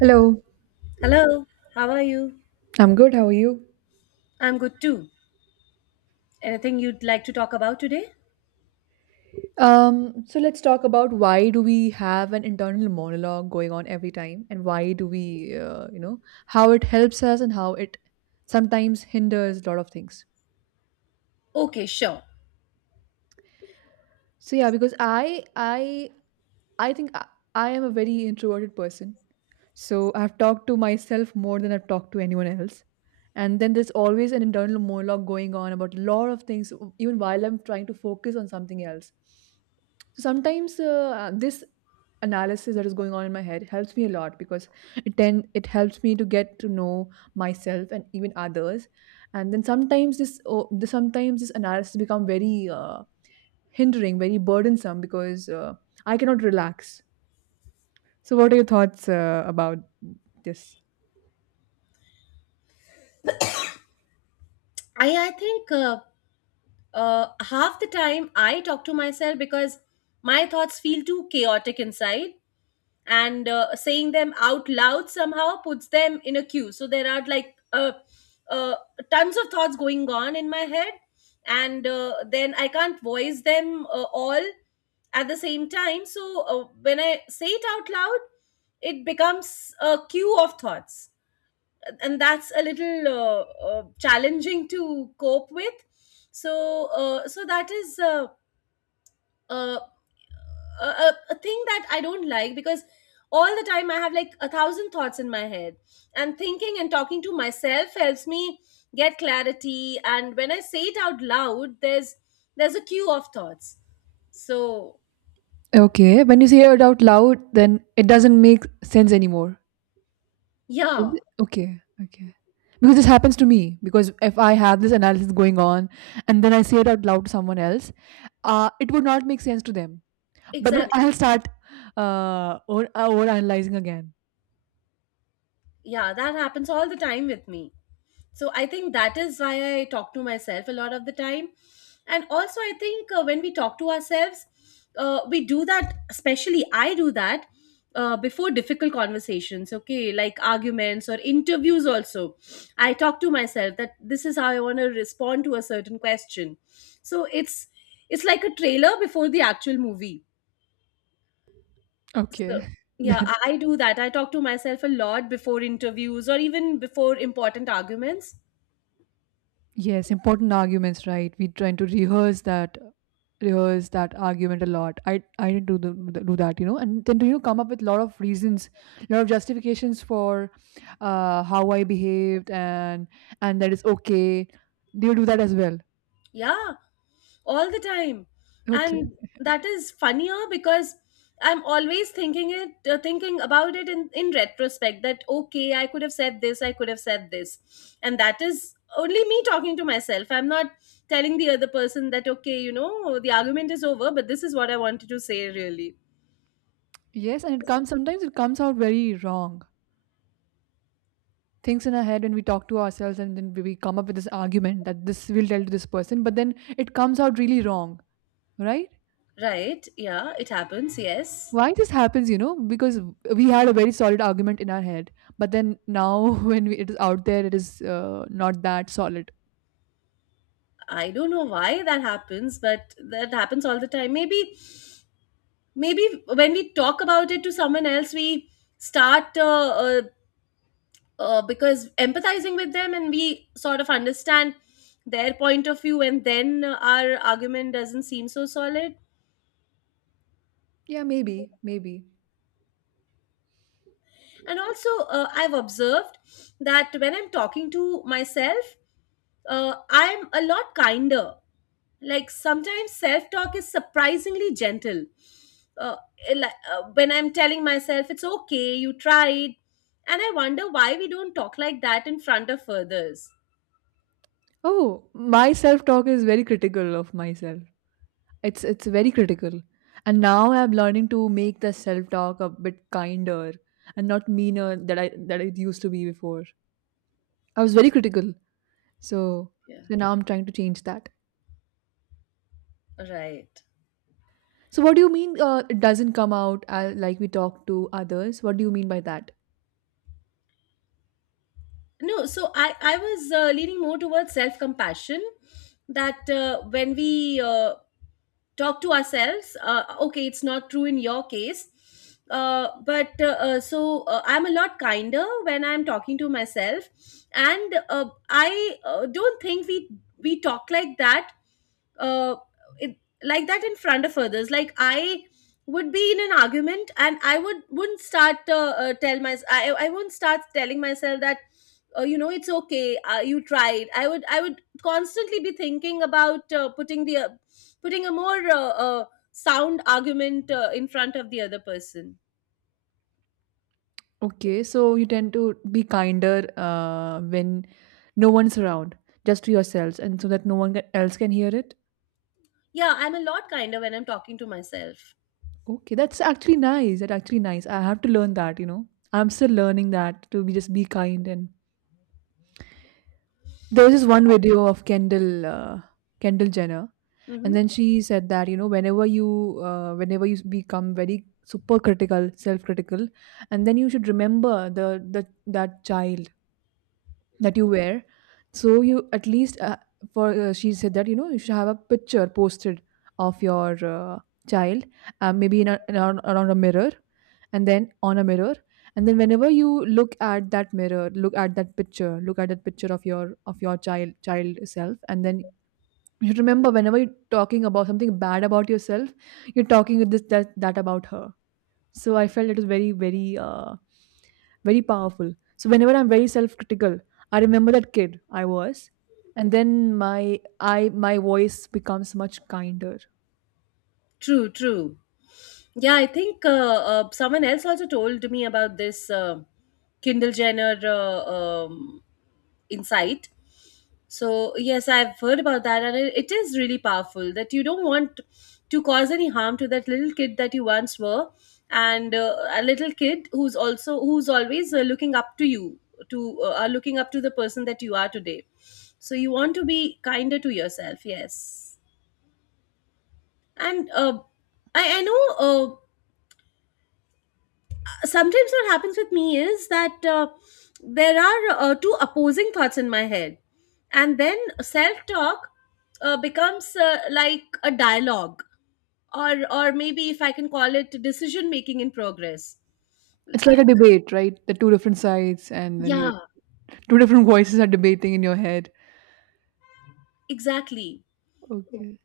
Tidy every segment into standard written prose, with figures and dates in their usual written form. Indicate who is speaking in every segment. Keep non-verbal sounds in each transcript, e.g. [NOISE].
Speaker 1: Hello,
Speaker 2: Hello, how are you?
Speaker 1: I'm good. How are you?
Speaker 2: I'm good too. Anything you'd like to talk about today?
Speaker 1: So let's talk about why do we have an internal monologue going on every time, and why do we, how it helps us and how it sometimes hinders a lot of things.
Speaker 2: Okay, sure.
Speaker 1: So yeah, because I think I, I am a very introverted person, so I've talked to myself more than I've talked to anyone else. And then there's always an internal monologue going on about a lot of things, even while I'm trying to focus on something else. So sometimes this analysis that is going on in my head helps me a lot because it helps me to get to know myself and even others. And then sometimes this analysis become very hindering, very burdensome because I cannot relax. So what are your thoughts about this?
Speaker 2: I think half the time I talk to myself because my thoughts feel too chaotic inside, and saying them out loud somehow puts them in a queue, so there are like uh, tons of thoughts going on in my head, and then I can't voice them all at the same time. So when I say it out loud, it becomes a queue of thoughts, and that's a little challenging to cope with. So so that is uh, a thing that I don't like, because all the time I have like a thousand thoughts in my head, and thinking and talking to myself helps me get clarity. And when I say it out loud, there's a queue of thoughts. So
Speaker 1: Okay, when you say it out loud, then it doesn't make sense anymore. Is
Speaker 2: yeah,
Speaker 1: it? Okay, okay. Because this happens to me. Because if I have this analysis going on and then I say it out loud to someone else, it would not make sense to them. But then I'll
Speaker 2: exactly.
Speaker 1: start over analyzing again.
Speaker 2: Yeah, that happens all the time with me. So I think that is why I talk to myself a lot of the time. And also I think when we talk to ourselves, we do that, especially I do that before difficult conversations, okay, like arguments or interviews. Also I talk to myself that this is how I want to respond to a certain question. So it's like a trailer before the actual movie.
Speaker 1: Okay,
Speaker 2: So
Speaker 1: [LAUGHS]
Speaker 2: yeah,
Speaker 1: that
Speaker 2: I do that. I talk to myself a lot before interviews or even before important arguments.
Speaker 1: yes, important arguments, right? We trying to rehearse that argument a lot. I didn't do that, you know, and then to you know come up with a lot of reasons, a lot of justifications for how I behaved and that is okay. Do you do that as well?
Speaker 2: Yeah, all the time.
Speaker 1: Okay.
Speaker 2: And that is funnier, because I'm always thinking it, thinking about it in retrospect, that okay, I could have said this, I could have said this. And that is only me talking to myself. I'm not telling the other person that, okay, you know the argument is over, but this is what I wanted to say really.
Speaker 1: Yes, and it comes sometimes it comes out very wrong. Things in our head when we talk to ourselves and then we come up with this argument that this will tell to this person, but then it comes out really wrong, right?
Speaker 2: Right, yeah, it happens, yes.
Speaker 1: Why this happens you know because we had a very solid argument in our head but then now [LAUGHS] when we, it is out there it is not that solid.
Speaker 2: I don't know why that happens, but that happens all the time. Maybe maybe when we talk about it to someone else, we start because empathizing with them, and we sort of understand their point of view, and then our argument doesn't seem so solid.
Speaker 1: Yeah, maybe maybe.
Speaker 2: And also I've observed that when I'm talking to myself, I'm a lot kinder. Like sometimes self talk is surprisingly gentle. uh, li- when I'm telling myself it's okay, you tried, and I wonder why we don't talk like that in front of others.
Speaker 1: Oh, my self talk is very critical of myself. It's very critical. And now I'm learning to make the self talk a bit kinder and not meaner that I that it used to be before. I was very critical. So
Speaker 2: Yeah.
Speaker 1: so now I'm trying to change that.
Speaker 2: Right.
Speaker 1: So what do you mean it doesn't come out like we talk to others? What do you mean by that?
Speaker 2: No, so I was leaning more towards self compassion, that when we talk to ourselves, okay, it's not true in your case. But So I'm a lot kinder when I'm talking to myself. And I don't think we talk like that, uh, it, like that in front of others. Like I would be in an argument, and I would wouldn't start tell my I wouldn't start telling myself that, you know, it's okay, you tried. I would constantly be thinking about putting the putting a more sound argument in front of the other person.
Speaker 1: Okay, so you tend to be kinder when no one's around, just to yourselves, and so that no one else can hear it.
Speaker 2: Yeah, I'm a lot kinder when I'm talking to myself.
Speaker 1: Okay, that's actually nice. That's actually nice. I have to learn that, you know. I'm still learning that to be just be kind. And there was this one video of Kendall Jenner, and
Speaker 2: Hmm.
Speaker 1: then she said that you know whenever you become very super critical, self critical, and then you should remember the that child that you wear, so you at least for she said that you know you should have a picture posted of your child, maybe around a mirror, and then on a mirror, and then whenever you look at that picture of your child self, and then you should remember whenever you're talking about something bad about yourself, you're talking that about her. So I felt it was very powerful. So whenever I'm very self-critical, I remember that kid I was, and then my voice becomes much kinder.
Speaker 2: True, true. Yeah, I think someone else also told me about this Kindle Jenner insight. So yes, I've heard about that, and it is really powerful that you don't want to cause any harm to that little kid that you once were, and a little kid who's also who's always looking up to you, to are looking up to the person that you are today. So you want to be kinder to yourself, yes. And I know sometimes what happens with me is that there are two opposing thoughts in my head, and then self-talk becomes like a dialogue, or maybe if I can call it decision making in progress.
Speaker 1: It's like a debate, right? The two different sides, and then your
Speaker 2: Yeah,
Speaker 1: two different voices are debating in your head.
Speaker 2: exactly.
Speaker 1: Okay.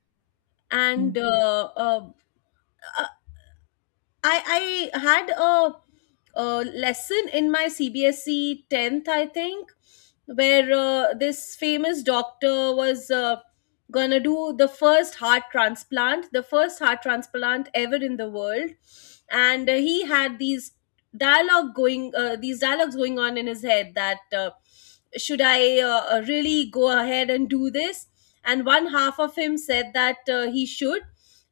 Speaker 2: And I had a lesson in my CBSE 10th, I think, where this famous doctor was gonna do the first heart transplant, the first heart transplant ever in the world. And he had these dialogue going, these dialogues going on in his head, that should I really go ahead and do this? And one half of him said that he should,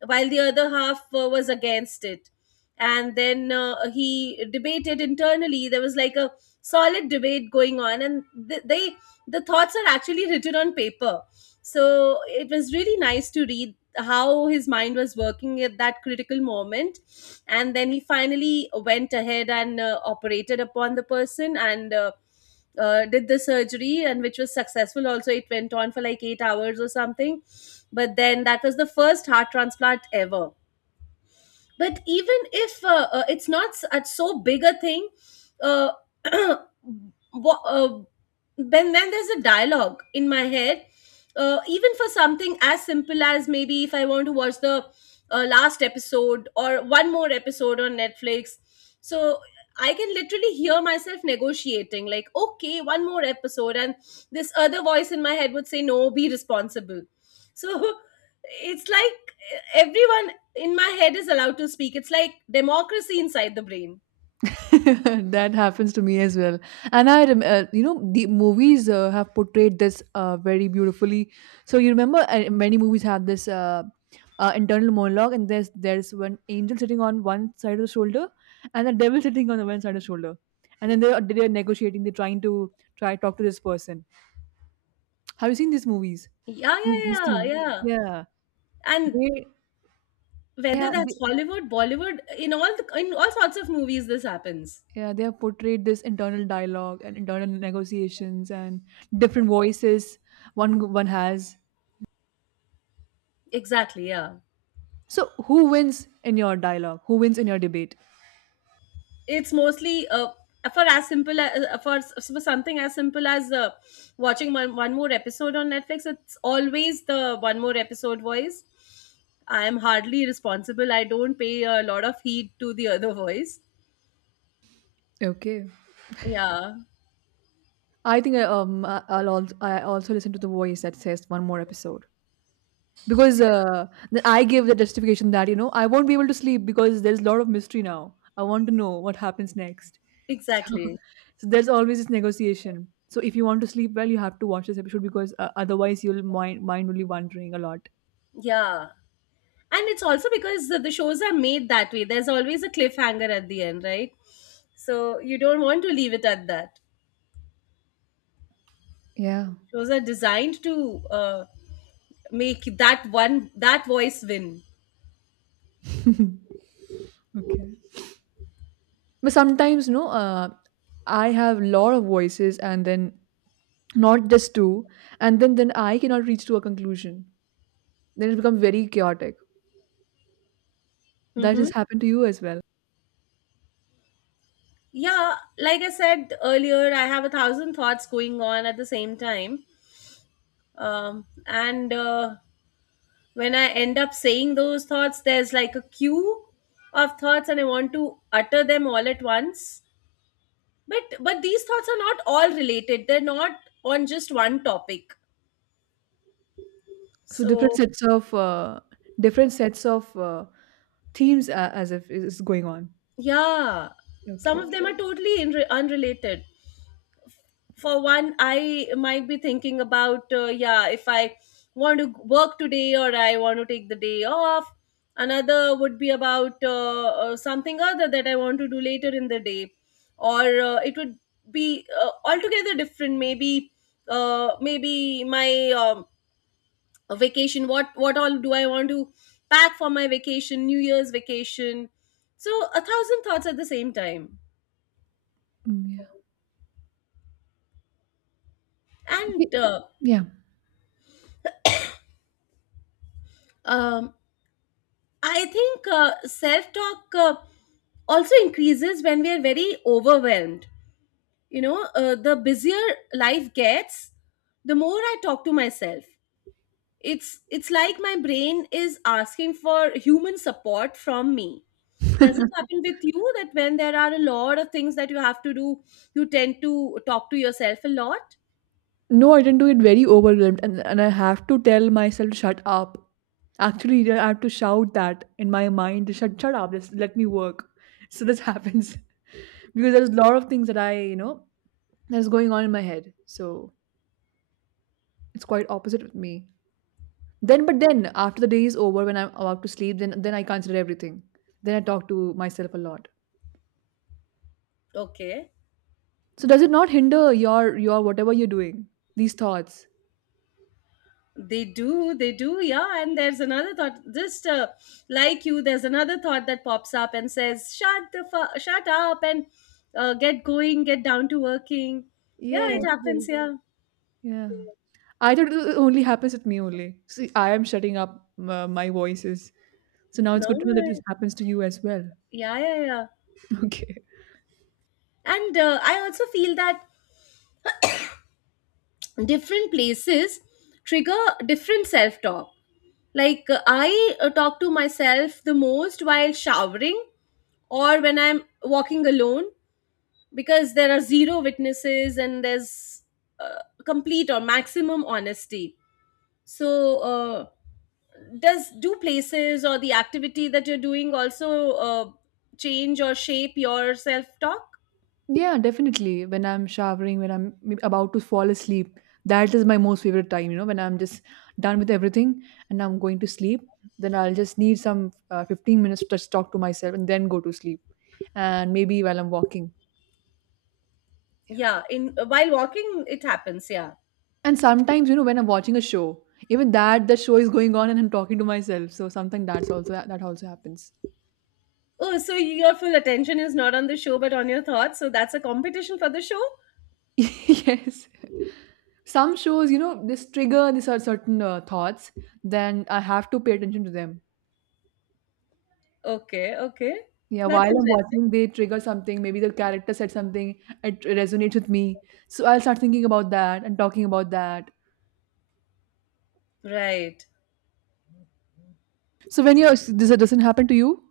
Speaker 2: while the other half was against it. And then he debated internally. There was like a solid debate going on. And they the thoughts are actually written on paper, so it was really nice to read how his mind was working at that critical moment. And then he finally went ahead and operated upon the person, and did the surgery, and which was successful also. It went on for like 8 hours or something, but then that was the first heart transplant ever. But even if it's not at so big a thing, uh, [CLEARS THROAT] wha- uh, when there's a dialogue in my head, even for something as simple as maybe if I want to watch the last episode or one more episode on Netflix. So I can literally hear myself negotiating, like, okay, one more episode, and this other voice in my head would say, no, be responsible. So [LAUGHS] it's like everyone in my head is allowed to speak. It's like democracy inside the brain.
Speaker 1: [LAUGHS] That happens to me as well. And you know the movies have portrayed this very beautifully. So you remember many movies have this internal monologue, and there's one angel sitting on one side of the shoulder and the devil sitting on the one side of the shoulder, and then they're negotiating, they're trying to try talk to this person. Have you seen these movies?
Speaker 2: Yeah,
Speaker 1: This
Speaker 2: yeah, yeah,
Speaker 1: scene.
Speaker 2: yeah.
Speaker 1: Yeah,
Speaker 2: And
Speaker 1: they yeah
Speaker 2: whether that's Hollywood, Bollywood, in all the, in all sorts of movies, this happens.
Speaker 1: yeah they have portrayed this internal dialogue and internal negotiations and different voices, one one has.
Speaker 2: Exactly. Yeah,
Speaker 1: So who wins in your dialogue? Who wins in your debate?
Speaker 2: it's mostly for as simple as for something as simple as watching one more episode on Netflix. It's always the one more episode voice. I am hardly responsible. I don't pay a lot of heed to the other voice.
Speaker 1: Okay,
Speaker 2: Yeah,
Speaker 1: I think I'll I also listen to the voice that says one more episode, because then I gave the justification that you know I won't be able to sleep because there's a lot of mystery now. I want to know what happens next. So,
Speaker 2: exactly.
Speaker 1: [LAUGHS] so there's always this negotiation. So if you want to sleep well, you have to watch this episode because otherwise you'll mind will be wandering a lot.
Speaker 2: Yeah. And it's also because the shows are made that way. There's always a cliffhanger at the end, right? So you don't want to leave it at that.
Speaker 1: Yeah.
Speaker 2: Shows are designed to uh, make that one that voice win.
Speaker 1: [LAUGHS] Okay. But sometimes no, I have lot of voices and then not just two, and then I cannot reach to a conclusion. Then it becomes very chaotic. That
Speaker 2: Hmm.
Speaker 1: has happened to you as well.
Speaker 2: Yeah, like I said earlier, I have a thousand thoughts going on at the same time. And When I end up saying those thoughts, there's like a queue of thoughts, and I want to utter them all at once. But these thoughts are not all related. They're not on just one topic.
Speaker 1: So
Speaker 2: So
Speaker 1: different sets of themes as if is is going on.
Speaker 2: yeah, some
Speaker 1: Okay.
Speaker 2: of them are totally unrelated. For one, I might be thinking about, yeah, if I want to work today or I want to take the day off. Another would be about something other that I want to do later in the day. Or it would be altogether different. Maybe maybe my um, a vacation, what all do I want to pack for my vacation, new year's vacation. So a thousand thoughts at the same time.
Speaker 1: Mm, yeah. Okay,
Speaker 2: And
Speaker 1: yeah.
Speaker 2: um, I think self talk also increases when we are very overwhelmed, you know. The busier life gets, the more I talk to myself. It's like my brain is asking for human support from me. Does it happen with you that when there are a lot of things that you have to do, you tend to talk to yourself a lot?
Speaker 1: No, I didn't do it very overwhelmed, and I have to tell myself to shut up. Actually, I have to shout that in my mind. Shut, shut up. Just let me work. So this happens [LAUGHS] because there's a lot of things that I, you know, that's going on in my head. So it's quite opposite with me. Then, but then after the day is over, when I'm about to sleep, then I consider everything. Then I talk to myself a lot.
Speaker 2: Okay.
Speaker 1: So does it not hinder your whatever you're doing? These thoughts.
Speaker 2: They do, yeah. And there's another thought, just like you, there's another thought that pops up and says, "Shut the shut up and get going, get down to working." Yeah,
Speaker 1: Yeah.
Speaker 2: it happens.
Speaker 1: True.
Speaker 2: Yeah,
Speaker 1: Yeah. I thought it only happens with me only. See, I am shutting up my voices. So now it's
Speaker 2: no,
Speaker 1: good to
Speaker 2: no,
Speaker 1: know that this happens to you as well.
Speaker 2: yeah, yeah, yeah.
Speaker 1: [LAUGHS] Okay.
Speaker 2: And I also feel that different places trigger different self talk. Like I talk to myself the most while showering, or when I'm walking alone, because there are zero witnesses and there's uh, complete or maximum honesty. So uh, does do places or the activity that you're doing also change or shape your self talk?
Speaker 1: Yeah, definitely. When I'm showering, when I'm maybe about to fall asleep, that is my most favorite time. You know, when I'm just done with everything and I'm going to sleep, then I'll just need some 15 minutes to just talk to myself and then go to sleep. And maybe while I'm walking.
Speaker 2: Yeah, in while walking it happens, yeah.
Speaker 1: And sometimes, you know, when I'm watching a show, even that the show is going on and I'm talking to myself. So something that's also that also happens.
Speaker 2: Oh, so your full attention is not on the show, but on your thoughts. So that's a competition for the show.
Speaker 1: [LAUGHS] Yes. Some shows, you know, this trigger these are certain thoughts, then I have to pay attention to them.
Speaker 2: Okay, okay,
Speaker 1: Yeah,
Speaker 2: that's
Speaker 1: while I'm
Speaker 2: interesting.
Speaker 1: watching, they trigger something. Maybe the character said something, it resonates with me. So I'll start thinking about that and talking about that.
Speaker 2: Right.
Speaker 1: So when you're this doesn't happen to you?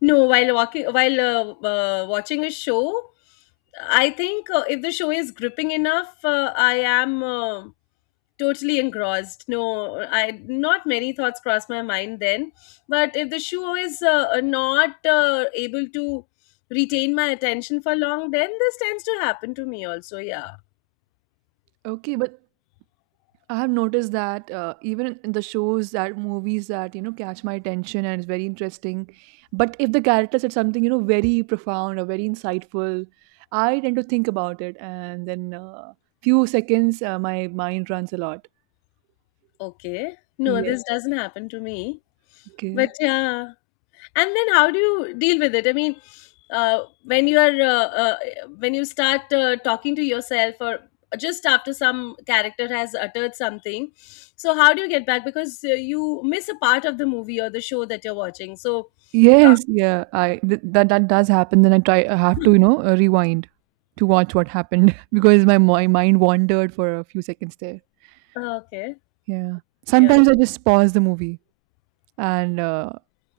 Speaker 2: No, while walking, while watching a show, I think if the show is gripping enough, I am totally engrossed. No, I not many thoughts cross my mind then. But if the show is not able to retain my attention for long, then this tends to happen to me also. Yeah.
Speaker 1: Okay, but I have noticed that even in the shows that movies that you know catch my attention and it's very interesting, but if the character said something you know very profound or very insightful, I tend to think about it and then few seconds my mind runs a lot.
Speaker 2: Okay. No,
Speaker 1: Yeah.
Speaker 2: this doesn't happen to me. But
Speaker 1: Okay.
Speaker 2: yeah. And then how do you deal with it? I mean, when you are when you start talking to yourself or just after some character has uttered something, so how do you get back? Because you miss a part of the movie or the show that you're watching. So
Speaker 1: Yes. Yeah. That that does happen. Then I try. I have to you know rewind to watch what happened [LAUGHS] because my mind wandered for a few seconds there.
Speaker 2: okay,
Speaker 1: Yeah.
Speaker 2: yeah,
Speaker 1: Sometimes I just pause the movie. And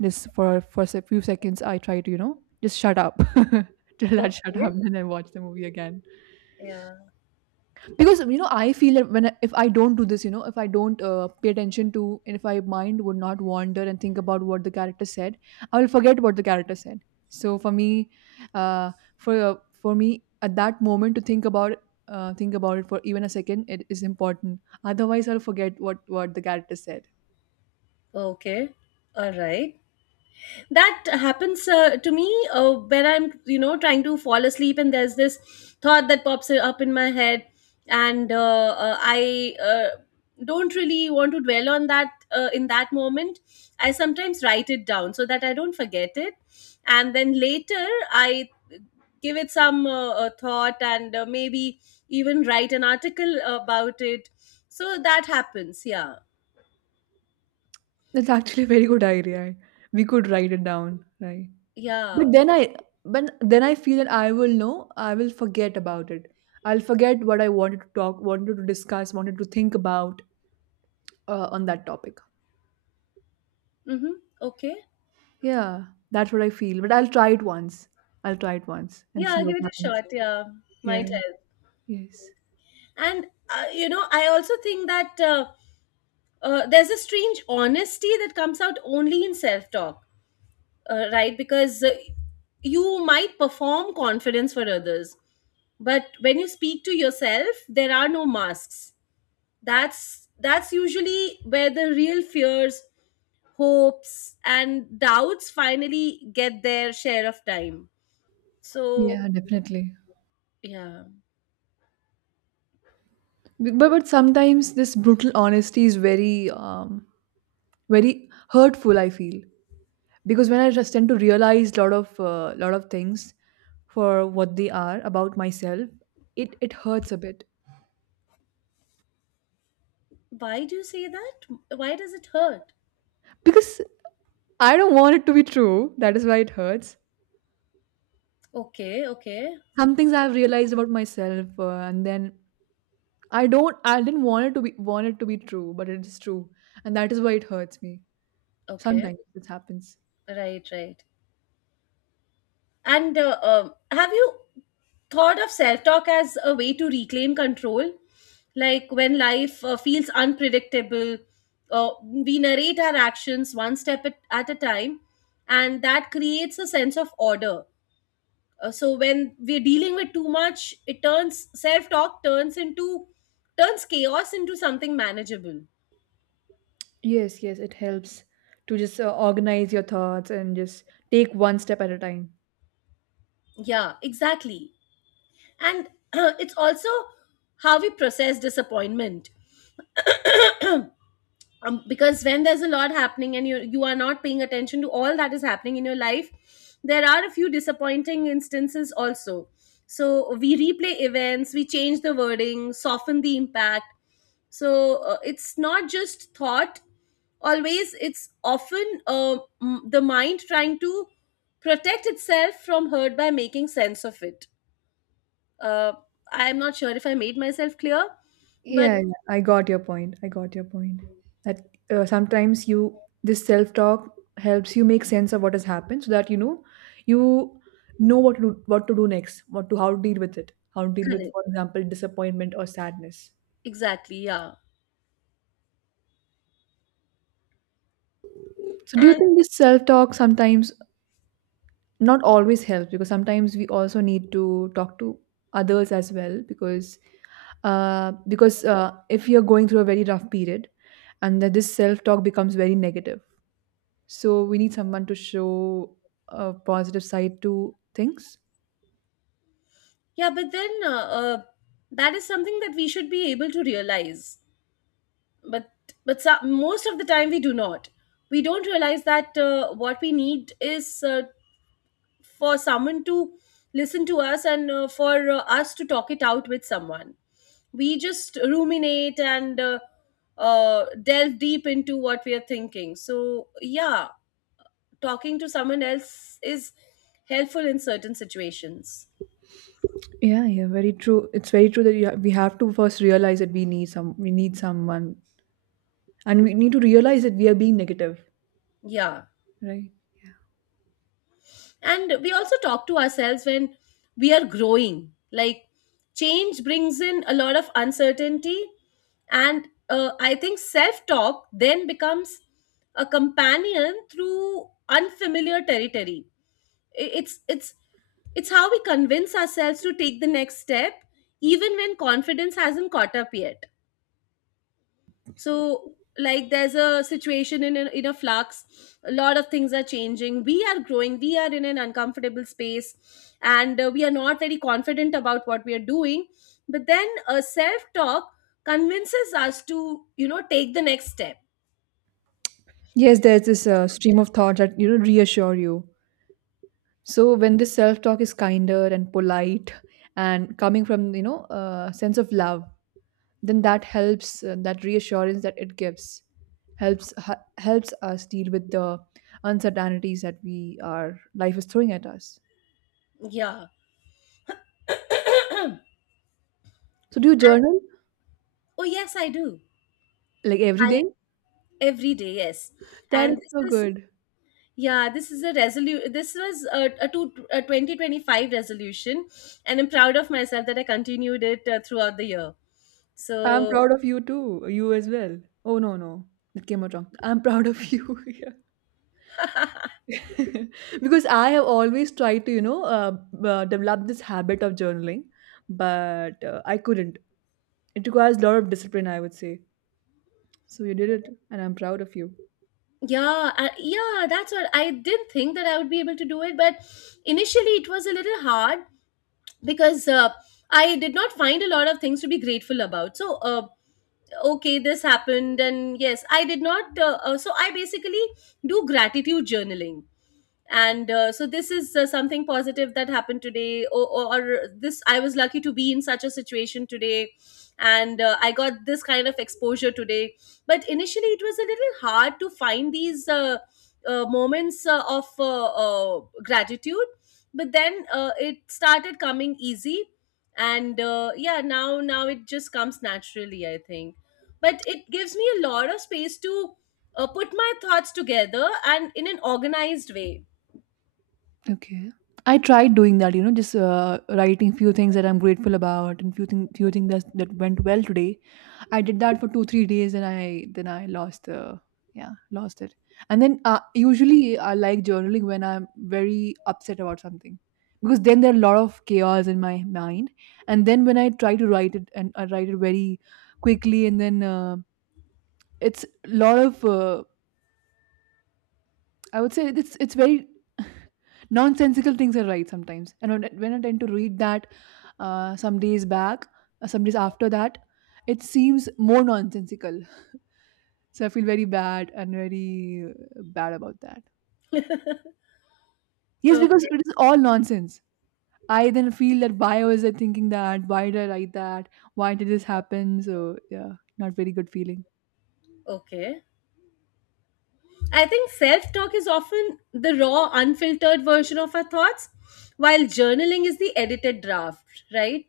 Speaker 1: just for a few seconds I try to you know just shut up [LAUGHS] till that shut up
Speaker 2: okay,
Speaker 1: then I watch the movie again
Speaker 2: yeah,
Speaker 1: because you know I feel that when I, if I don't do this, you know, if I don't pay attention to and if my mind would not wander and think about what the character said, I will forget what the character said. So for me uh, for uh, for me at that moment to think about it for even a second, it is important, otherwise I'll forget what the character said.
Speaker 2: okay, all right. That happens to me when I'm, you know, trying to fall asleep and there's this thought that pops up in my head. And I don't really want to dwell on that in that moment. I sometimes write it down so that I don't forget it, and then later I give it some thought, and maybe even write an article about it. So that happens, yeah,
Speaker 1: That's actually a very good idea, right? We could write it down, right? But
Speaker 2: yeah.
Speaker 1: then I but then I feel that I will know, I will forget about it. I'll forget what I wanted to talk, wanted to discuss, wanted to think about on that topic.
Speaker 2: Mm-hmm. Okay.
Speaker 1: Yeah, that's what I feel. But I'll try it once. I'll try it once and
Speaker 2: Yeah,
Speaker 1: see what
Speaker 2: give it a
Speaker 1: happens.
Speaker 2: shot. Yeah,
Speaker 1: Yeah.
Speaker 2: might help.
Speaker 1: Yes.
Speaker 2: And you know, I also think that there's a strange honesty that comes out only in self-talk, right? Because you might perform confidence for others, but when you speak to yourself, there are no masks. That's usually where the real fears, hopes, and doubts finally get their share of time. So,
Speaker 1: Yeah, definitely.
Speaker 2: yeah.
Speaker 1: But sometimes this brutal honesty is very very hurtful, I feel. Because when I just tend to realize a lot of things for what they are about myself, it hurts a bit
Speaker 2: Why do you say that? Why does it hurt?
Speaker 1: because I don't want it to be true. That is why it hurts.
Speaker 2: Okay, okay,
Speaker 1: Some things I've realized about myself, and then I don't. I didn't want it to be true, but it is true, and that is why it hurts me.
Speaker 2: okay.
Speaker 1: Sometimes this happens.
Speaker 2: Right, right. And have you thought of self talk as a way to reclaim control? Like when life feels unpredictable, we narrate our actions one step at a time, and that creates a sense of order. So when we're dealing with too much, it turns self talk turns into turns chaos into something manageable.
Speaker 1: Yes, yes, it helps to just organize your thoughts and just take one step at a time.
Speaker 2: Yeah, exactly. And [CLEARS THROAT] it's also how we process disappointment, because when there's a lot happening and you are not paying attention to all that is happening in your life, there are a few disappointing instances also. So we replay events, we change the wording, soften the impact. So it's not just thought always it's often the mind trying to protect itself from hurt by making sense of it. uh, I'm not sure if I made myself clear, but
Speaker 1: Yeah, yeah, I got your point. I got your point. That sometimes you this self-talk helps you make sense of what has happened, so that you know what to do next, what to how to deal with it, how to deal with,
Speaker 2: correct,
Speaker 1: for example, disappointment or sadness.
Speaker 2: exactly, yeah,
Speaker 1: So, do you
Speaker 2: and
Speaker 1: think this self-talk sometimes not always helps because sometimes we also need to talk to others as well because if you're going through a very rough period and that this self-talk becomes very negative. So we need someone to show a positive side to things.
Speaker 2: yeah. But then that is something that we should be able to realize, but but so, most of the time we do not. We don't realize that what we need is for someone to listen to us, and for us to talk it out with someone. We just ruminate, and delve deep into what we are thinking. So yeah, talking to someone else is helpful in certain situations.
Speaker 1: Yeah, yeah, very true. It's very true that we have to first realize that we need someone, and we need to realize that we are being negative,
Speaker 2: Yeah.
Speaker 1: right?
Speaker 2: And we also talk to ourselves when we are growing. Like, change brings in a lot of uncertainty. And I think self talk then becomes a companion through unfamiliar territory. I- It's, it's, it's how we convince ourselves to take the next step, even when confidence hasn't caught up yet. So like, there's a situation in a flux, a lot of things are changing, we are growing, we are in an uncomfortable space, and we are not very confident about what we are doing. But then a self talk convinces us to, you know, take the next step.
Speaker 1: Yes, there's this stream of thought that you know reassure you. So when this self-talk is kinder and polite and coming from you know a sense of love, then that helps that reassurance that it gives helps helps us deal with the uncertainties that we our life is throwing at us.
Speaker 2: Yeah,
Speaker 1: So do you
Speaker 2: and
Speaker 1: journal
Speaker 2: oh yes, I do.
Speaker 1: like every
Speaker 2: I
Speaker 1: day?
Speaker 2: every day, yes.
Speaker 1: That is
Speaker 2: And this
Speaker 1: so
Speaker 2: is,
Speaker 1: good.
Speaker 2: yeah, this is a resolu. This was a 2025 resolution, and I'm proud of myself that I continued it throughout the year. So
Speaker 1: I'm proud of you too, you as well. Oh, no, no, that came out wrong, I'm proud of you. [LAUGHS] Yeah. [LAUGHS] Because I have always tried to develop this habit of journaling, but I couldn't. It requires a lot of discipline, I would say. So you did it and I'm proud of you.
Speaker 2: yeah, I, yeah, that's what, I didn't think that I would be able to do it, but initially it was a little hard, because I did not find a lot of things to be grateful about. So okay, this happened, and yes, I did not. So I basically do gratitude journaling. And so this is something positive that happened today, or this, I was lucky to be in such a situation today, and I got this kind of exposure today. But initially it was a little hard to find these moments of gratitude, but then it started coming easy. And yeah, now it just comes naturally, I think. But it gives me a lot of space to put my thoughts together and in an organized way.
Speaker 1: Okay. I tried doing that, you know, just writing few things that I'm grateful about and few things that that went well today. I did that for 2-3 days and I then I lost the, yeah, lost it. And then usually I like journaling when I'm very upset about something, because then there are a lot of chaos in my mind. And then when I try to write it and I write it very quickly and then it's a lot of I would say it's very [LAUGHS] nonsensical things are right sometimes. And when I tend to read that some days back, some days after that, it seems more nonsensical. [LAUGHS] So I feel very bad and very bad about that. Yes, because
Speaker 2: Okay,
Speaker 1: it is all nonsense. I then feel that why was I thinking that? Why did I write that? Why did this happen? So yeah, not very good feeling.
Speaker 2: okay. I think self talk is often the raw, unfiltered version of our thoughts, while journaling is the edited draft, right?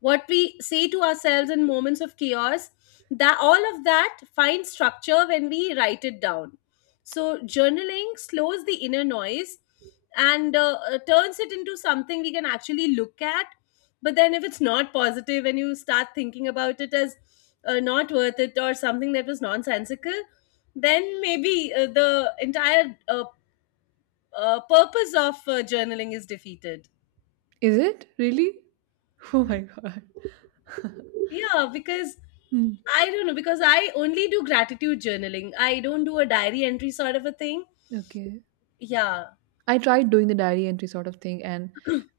Speaker 2: What we say to ourselves in moments of chaos, that all of that finds structure when we write it down. So journaling slows the inner noise, and turns it into something we can actually look at. But then if it's not positive and you start thinking about it as not worth it or something that was nonsensical, then maybe the entire purpose of journaling is defeated.
Speaker 1: Is it really? [LAUGHS] Oh my god. [LAUGHS]
Speaker 2: Yeah, because
Speaker 1: Hmm.
Speaker 2: I don't know, because I only do gratitude journaling. I don't do a diary entry sort of a thing.
Speaker 1: Okay.
Speaker 2: Yeah.
Speaker 1: I tried doing the diary entry sort of thing,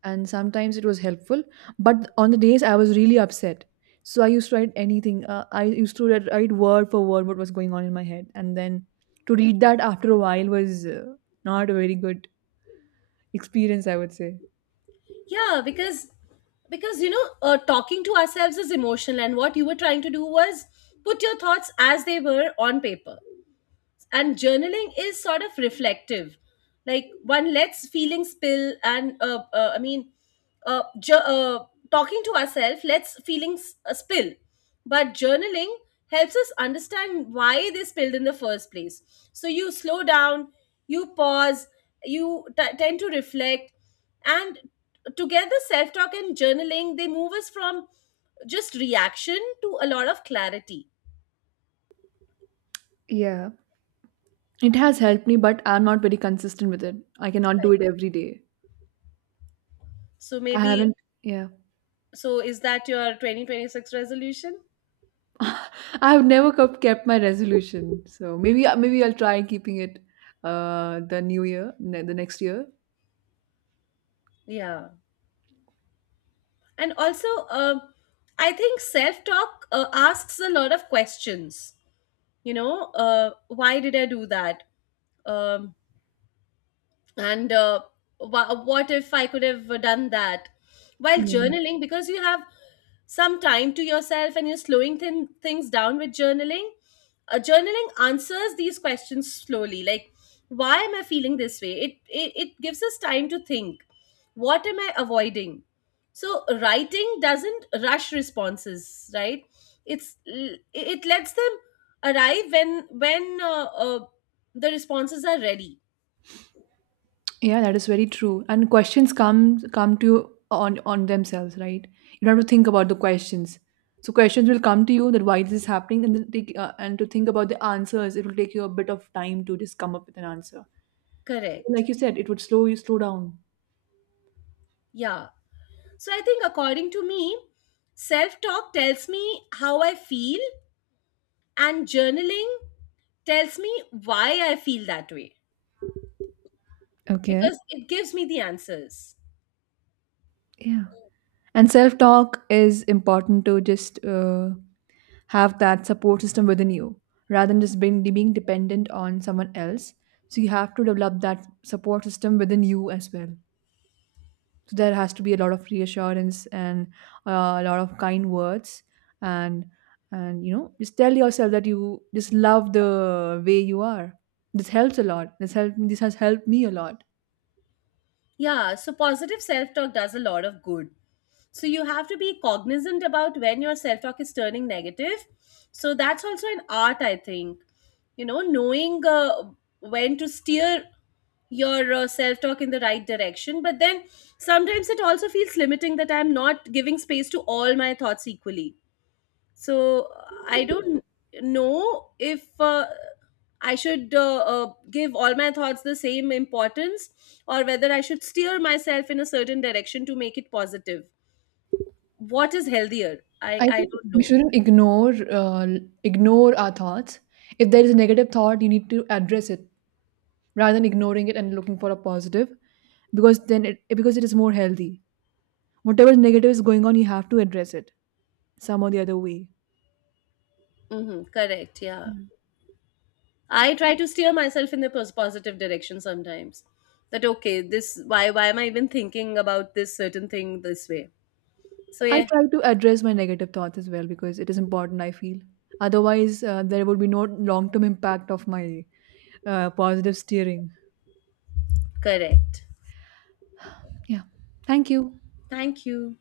Speaker 1: and sometimes it was helpful, but on the days I was really upset, so I used to write anything, I used to write word for word what was going on in my head, and then to read that after a while was not a very good experience, I would say.
Speaker 2: Yeah, because you know, talking to ourselves is emotional, and what you were trying to do was put your thoughts as they were on paper. And journaling is sort of reflective. Like, one lets feelings spill, and uh, ju- uh, talking to ourselves lets feelings spill, but journaling helps us understand why they spilled in the first place. So you slow down, you pause, you tend to reflect, and together self-talk and journaling, they move us from just reaction to a lot of clarity.
Speaker 1: Yeah, it has helped me, but I'm not very consistent with it. I cannot do
Speaker 2: Right.
Speaker 1: it every day.
Speaker 2: So
Speaker 1: I
Speaker 2: maybe,
Speaker 1: haven't, yeah.
Speaker 2: so is that your 2026 resolution?
Speaker 1: [LAUGHS] I have never kept my resolution, so maybe I'll try keeping it the new year the next year.
Speaker 2: Yeah. And also, um, I think self talk asks a lot of questions. You know, why did I do that? Um, and what if I could have done that? While
Speaker 1: Mm.
Speaker 2: journaling, because you have some time to yourself and you're slowing things down with journaling, journaling answers these questions slowly, like, why am I feeling this way? It it gives us time to think, what am I avoiding? So writing doesn't rush responses, right? It lets them arrive when the responses are ready.
Speaker 1: Yeah, that is very true. And questions come come to you on themselves, right? You don't have to think about the questions. So questions will come to you that why this is happening, and then take and to think about the answers. It will take you a bit of time to just come up with an answer. So
Speaker 2: Correct.
Speaker 1: like you said, it would slow down.
Speaker 2: Yeah. So I think, according to me, self talk tells me how I feel, and journaling tells me why I feel that way,
Speaker 1: Okay.
Speaker 2: because it gives me the answers.
Speaker 1: Yeah. And self talk is important to just have that support system within you rather than just being dependent on someone else. So you have to develop that support system within you as well. So there has to be a lot of reassurance and a lot of kind words and and you know just tell yourself that you just love the way you are. This helps a lot. This has helped me a lot.
Speaker 2: Yeah. So positive self talk does a lot of good. So you have to be cognizant about when your self talk is turning negative. So that's also an art, I think. You know, knowing when to steer your self talk in the right direction. But then sometimes it also feels limiting, that I'm not giving space to all my thoughts equally. So I don't know if I should give all my thoughts the same importance, or whether I should steer myself in a certain direction to make it positive. What is healthier? i
Speaker 1: I
Speaker 2: i
Speaker 1: think
Speaker 2: don't
Speaker 1: we
Speaker 2: know.
Speaker 1: shouldn't ignore uh, ignore our thoughts. If there is a negative thought, you need to address it rather than ignoring it and looking for a positive, because then it because it is more healthy. Whatever negative is going on, you have to address it some or the other way.
Speaker 2: Hmm, correct, yeah. I try to steer myself in the positive direction sometimes. That, okay, this, why am I even thinking about this certain thing this way? So
Speaker 1: I
Speaker 2: yeah,
Speaker 1: try to address my negative thoughts as well because it is important, I feel. Otherwise, there would be no long term impact of my positive steering.
Speaker 2: correct.
Speaker 1: Yeah. Thank you.
Speaker 2: Thank you.